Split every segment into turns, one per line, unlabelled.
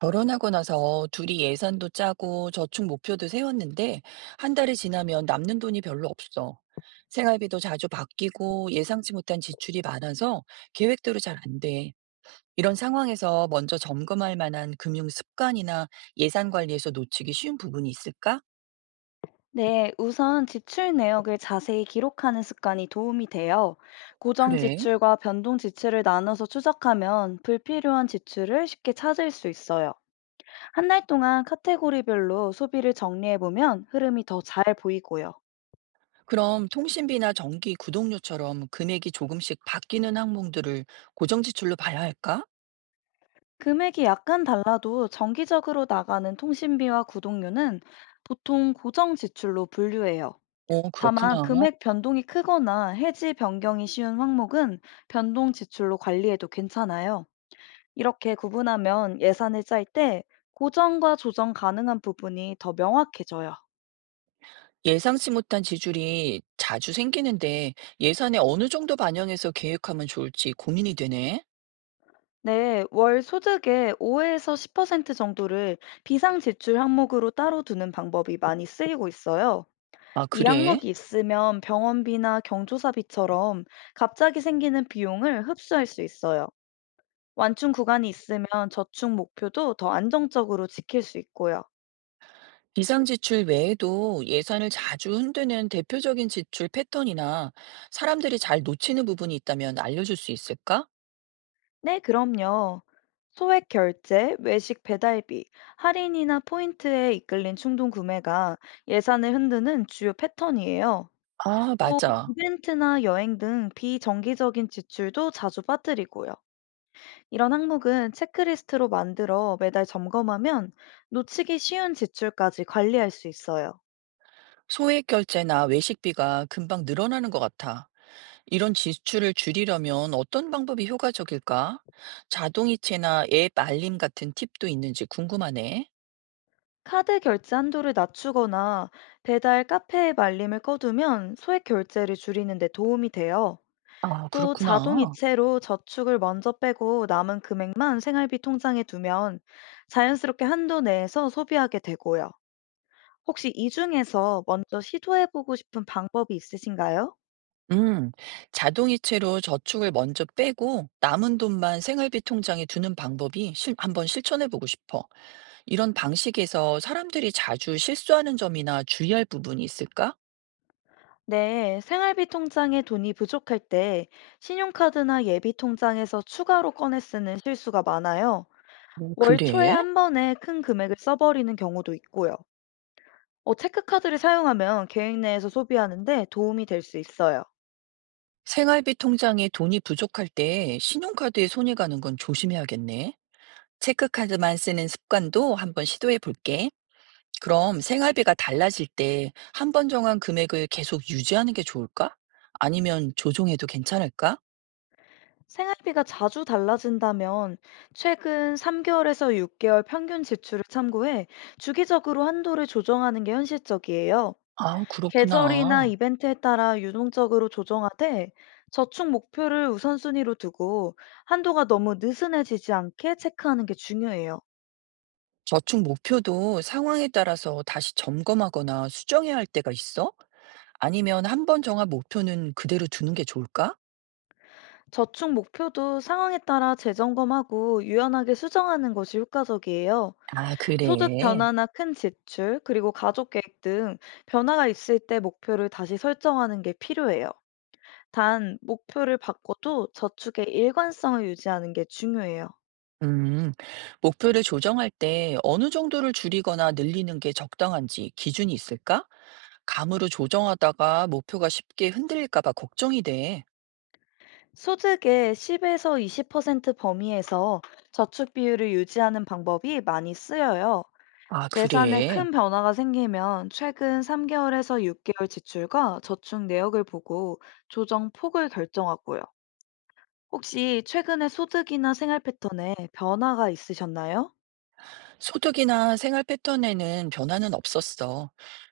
결혼하고 나서 둘이 예산도 짜고 저축 목표도 세웠는데 한 달이 지나면 남는 돈이 별로 없어. 생활비도 자주 바뀌고 예상치 못한 지출이 많아서 계획대로 잘 안 돼. 이런 상황에서 먼저 점검할 만한 금융 습관이나 예산 관리에서 놓치기 쉬운 부분이 있을까?
네, 우선 지출 내역을 자세히 기록하는 습관이 도움이 돼요. 고정
그래?
지출과 변동 지출을 나눠서 추적하면 불필요한 지출을 쉽게 찾을 수 있어요. 한 달 동안 카테고리별로 소비를 정리해보면 흐름이 더 잘 보이고요.
그럼 통신비나 전기, 구독료처럼 금액이 조금씩 바뀌는 항목들을 고정 지출로 봐야 할까?
금액이 약간 달라도 정기적으로 나가는 통신비와 구독료는 보통 고정 지출로 분류해요.
어,
다만
그렇구나.
금액 변동이 크거나 해지 변경이 쉬운 항목은 변동 지출로 관리해도 괜찮아요. 이렇게 구분하면 예산을 짤 때 고정과 조정 가능한 부분이 더 명확해져요.
예상치 못한 지출이 자주 생기는데 예산에 어느 정도 반영해서 계획하면 좋을지 고민이 되네.
네, 월 소득의 5에서 10% 정도를 비상 지출 항목으로 따로 두는 방법이 많이 쓰이고 있어요.
아,
이
그래?
항목이 있으면 병원비나 경조사비처럼 갑자기 생기는 비용을 흡수할 수 있어요. 완충 구간이 있으면 저축 목표도 더 안정적으로 지킬 수 있고요.
비상지출 외에도 예산을 자주 흔드는 대표적인 지출 패턴이나 사람들이 잘 놓치는 부분이 있다면 알려줄 수 있을까?
네, 그럼요. 소액 결제, 외식 배달비, 할인이나 포인트에 이끌린 충동 구매가 예산을 흔드는 주요 패턴이에요.
아,
또
맞아.
이벤트나 여행 등 비정기적인 지출도 자주 빠뜨리고요. 이런 항목은 체크리스트로 만들어 매달 점검하면 놓치기 쉬운 지출까지 관리할 수 있어요.
소액 결제나 외식비가 금방 늘어나는 것 같아. 이런 지출을 줄이려면 어떤 방법이 효과적일까? 자동이체나 앱 알림 같은 팁도 있는지 궁금하네.
카드 결제 한도를 낮추거나 배달 카페의 말림을 꺼두면 소액 결제를 줄이는 데 도움이 돼요.
아,
또
그렇구나.
자동이체로 저축을 먼저 빼고 남은 금액만 생활비 통장에 두면 자연스럽게 한도 내에서 소비하게 되고요. 혹시 이 중에서 먼저 시도해보고 싶은 방법이 있으신가요?
음, 자동이체로 저축을 먼저 빼고 남은 돈만 생활비 통장에 두는 방법이 한번 실천해 보고 싶어. 이런 방식에서 사람들이 자주 실수하는 점이나 주의할 부분이 있을까?
네, 생활비 통장에 돈이 부족할 때 신용카드나 예비 통장에서 추가로 꺼내 쓰는 실수가 많아요.
오,
월 초에
그래?
한 번에 큰 금액을 써버리는 경우도 있고요. 체크카드를 사용하면 계획 내에서 소비하는데 도움이 될 수 있어요.
생활비 통장에 돈이 부족할 때 신용카드에 손이 가는 건 조심해야겠네. 체크카드만 쓰는 습관도 한번 시도해 볼게. 그럼 생활비가 달라질 때 한 번 정한 금액을 계속 유지하는 게 좋을까? 아니면 조정해도 괜찮을까?
생활비가 자주 달라진다면 최근 3개월에서 6개월 평균 지출을 참고해 주기적으로 한도를 조정하는 게 현실적이에요.
아
계절이나
그렇구나.
이벤트에 따라 유동적으로 조정하되 저축 목표를 우선순위로 두고 한도가 너무 느슨해지지 않게 체크하는 게 중요해요.
저축 목표도 상황에 따라서 다시 점검하거나 수정해야 할 때가 있어? 아니면 한 번 정한 목표는 그대로 두는 게 좋을까?
저축 목표도 상황에 따라 재점검하고 유연하게 수정하는 것이 효과적이에요.
아,
소득
그래.
변화나 큰 지출, 그리고 가족 계획 등 변화가 있을 때 목표를 다시 설정하는 게 필요해요. 단, 목표를 바꿔도 저축의 일관성을 유지하는 게 중요해요.
음, 목표를 조정할 때 어느 정도를 줄이거나 늘리는 게 적당한지 기준이 있을까? 감으로 조정하다가 목표가 쉽게 흔들릴까 봐 걱정이 돼.
소득의 10에서 20% 범위에서 저축 비율을 유지하는 방법이 많이 쓰여요.
아,
예산에
그래.
큰 변화가 생기면 최근 3개월에서 6개월 지출과 저축 내역을 보고 조정 폭을 결정하고요. 혹시 최근에 소득이나 생활 패턴에 변화가 있으셨나요?
소득이나 생활 패턴에는 변화는 없었어.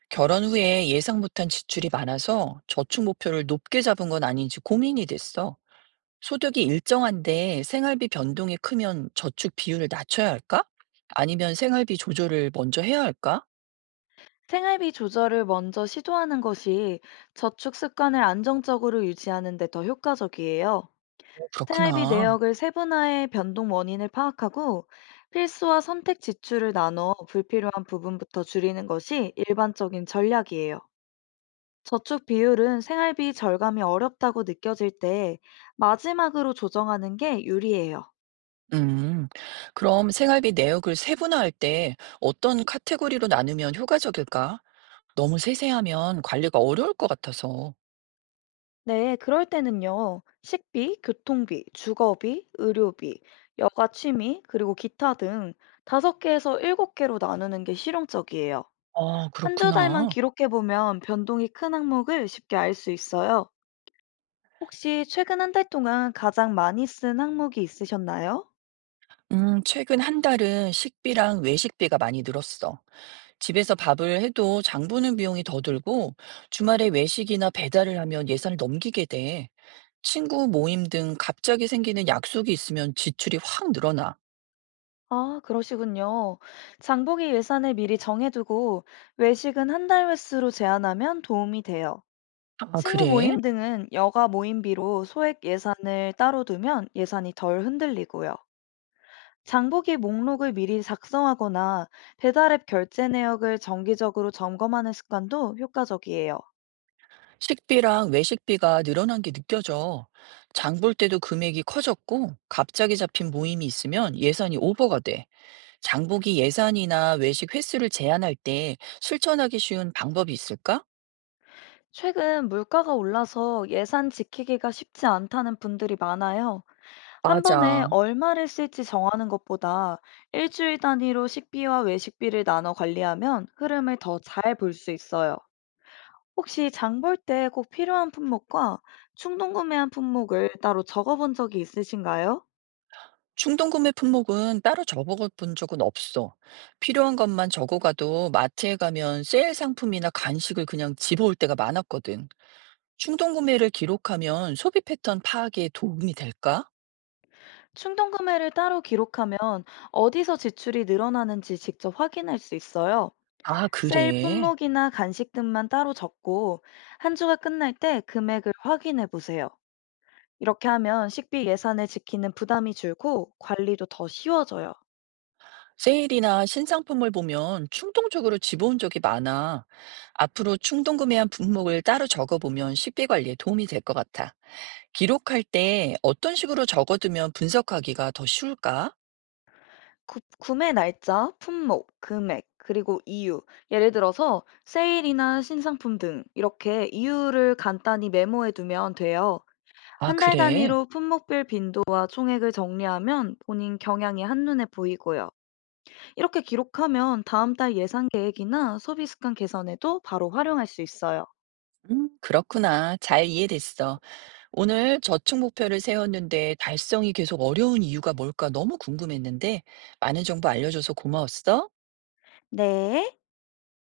결혼 후에 예상 못한 지출이 많아서 저축 목표를 높게 잡은 건 아닌지 고민이 됐어. 소득이 일정한데 생활비 변동이 크면 저축 비율을 낮춰야 할까? 아니면 생활비 조절을 먼저 해야 할까?
생활비 조절을 먼저 시도하는 것이 저축 습관을 안정적으로 유지하는 데 더 효과적이에요.
어,
생활비
그렇구나.
내역을 세분화해 변동 원인을 파악하고 필수와 선택 지출을 나눠 불필요한 부분부터 줄이는 것이 일반적인 전략이에요. 저축 비율은 생활비 절감이 어렵다고 느껴질 때 마지막으로 조정하는 게 유리해요.
음. 그럼 생활비 내역을 세분화할 때 어떤 카테고리로 나누면 효과적일까? 너무 세세하면 관리가 어려울 것 같아서.
네, 그럴 때는요. 식비, 교통비, 주거비, 의료비, 여가 취미, 그리고 기타 등 다섯 개에서 일곱 개로 나누는 게 실용적이에요.
아,
한두 달만
그렇구나.
기록해 보면 변동이 큰 항목을 쉽게 알 수 있어요. 혹시 최근 한 달 동안 가장 많이 쓴 항목이 있으셨나요?
최근 한 달은 식비랑 외식비가 많이 늘었어. 집에서 밥을 해도 장 보는 비용이 더 들고, 주말에 외식이나 배달을 하면 예산을 넘기게 돼. 친구 모임 등 갑자기 생기는 약속이 있으면 지출이 확 늘어나.
아, 그러시군요. 장보기 예산을 미리 정해두고 외식은 한 달 횟수로 제한하면 도움이 돼요.
아,
친구
그래?
모임 등은 여가 모임비로 소액 예산을 따로 두면 예산이 덜 흔들리고요. 장보기 목록을 미리 작성하거나 배달앱 결제 내역을 정기적으로 점검하는 습관도 효과적이에요.
식비랑 외식비가 늘어난 게 느껴져. 장볼 때도 금액이 커졌고, 갑자기 잡힌 모임이 있으면 예산이 오버가 돼. 장보기 예산이나 외식 횟수를 제한할 때 실천하기 쉬운 방법이 있을까?
최근 물가가 올라서 예산 지키기가 쉽지 않다는 분들이 많아요. 한 번에
맞아.
얼마를 쓸지 정하는 것보다 일주일 단위로 식비와 외식비를 나눠 관리하면 흐름을 더 잘 볼 수 있어요. 혹시 장볼 때 꼭 필요한 품목과 충동 구매한 품목을 따로 적어본 적이 있으신가요?
충동구매 품목은 따로 적어 본 적은 없어. 필요한 것만 적어 가도 마트에 가면 세일 상품이나 간식을 그냥 집어올 때가 많았거든. 충동구매를 기록하면 소비 패턴 파악에 도움이 될까?
충동 구매를 따로 기록하면 어디서 지출이 늘어나는지 직접 확인할 수 있어요.
아,
세일
그래.
품목이나 간식 등만 따로 적고 한 주가 끝날 때 금액을 확인해 보세요. 이렇게 하면 식비 예산을 지키는 부담이 줄고 관리도 더 쉬워져요.
세일이나 신상품을 보면 충동적으로 집어온 적이 많아. 앞으로 충동구매한 품목을 따로 적어보면 식비 관리에 도움이 될 것 같아. 기록할 때 어떤 식으로 적어두면 분석하기가 더 쉬울까?
구 구매 날짜, 품목, 금액, 그리고 이유, 예를 들어서 세일이나 신상품 등 이렇게 이유를 간단히 메모해 두면 돼요.
아,
한 달
그래.
단위로 품목별 빈도와 총액을 정리하면 본인 경향이 한눈에 보이고요. 이렇게 기록하면 다음 달 예산 계획이나 소비 습관 개선에도 바로 활용할 수 있어요.
그렇구나. 잘 이해됐어. 오늘 저축 목표를 세웠는데 달성이 계속 어려운 이유가 뭘까 너무 궁금했는데 많은 정보 알려줘서 고마웠어.
네.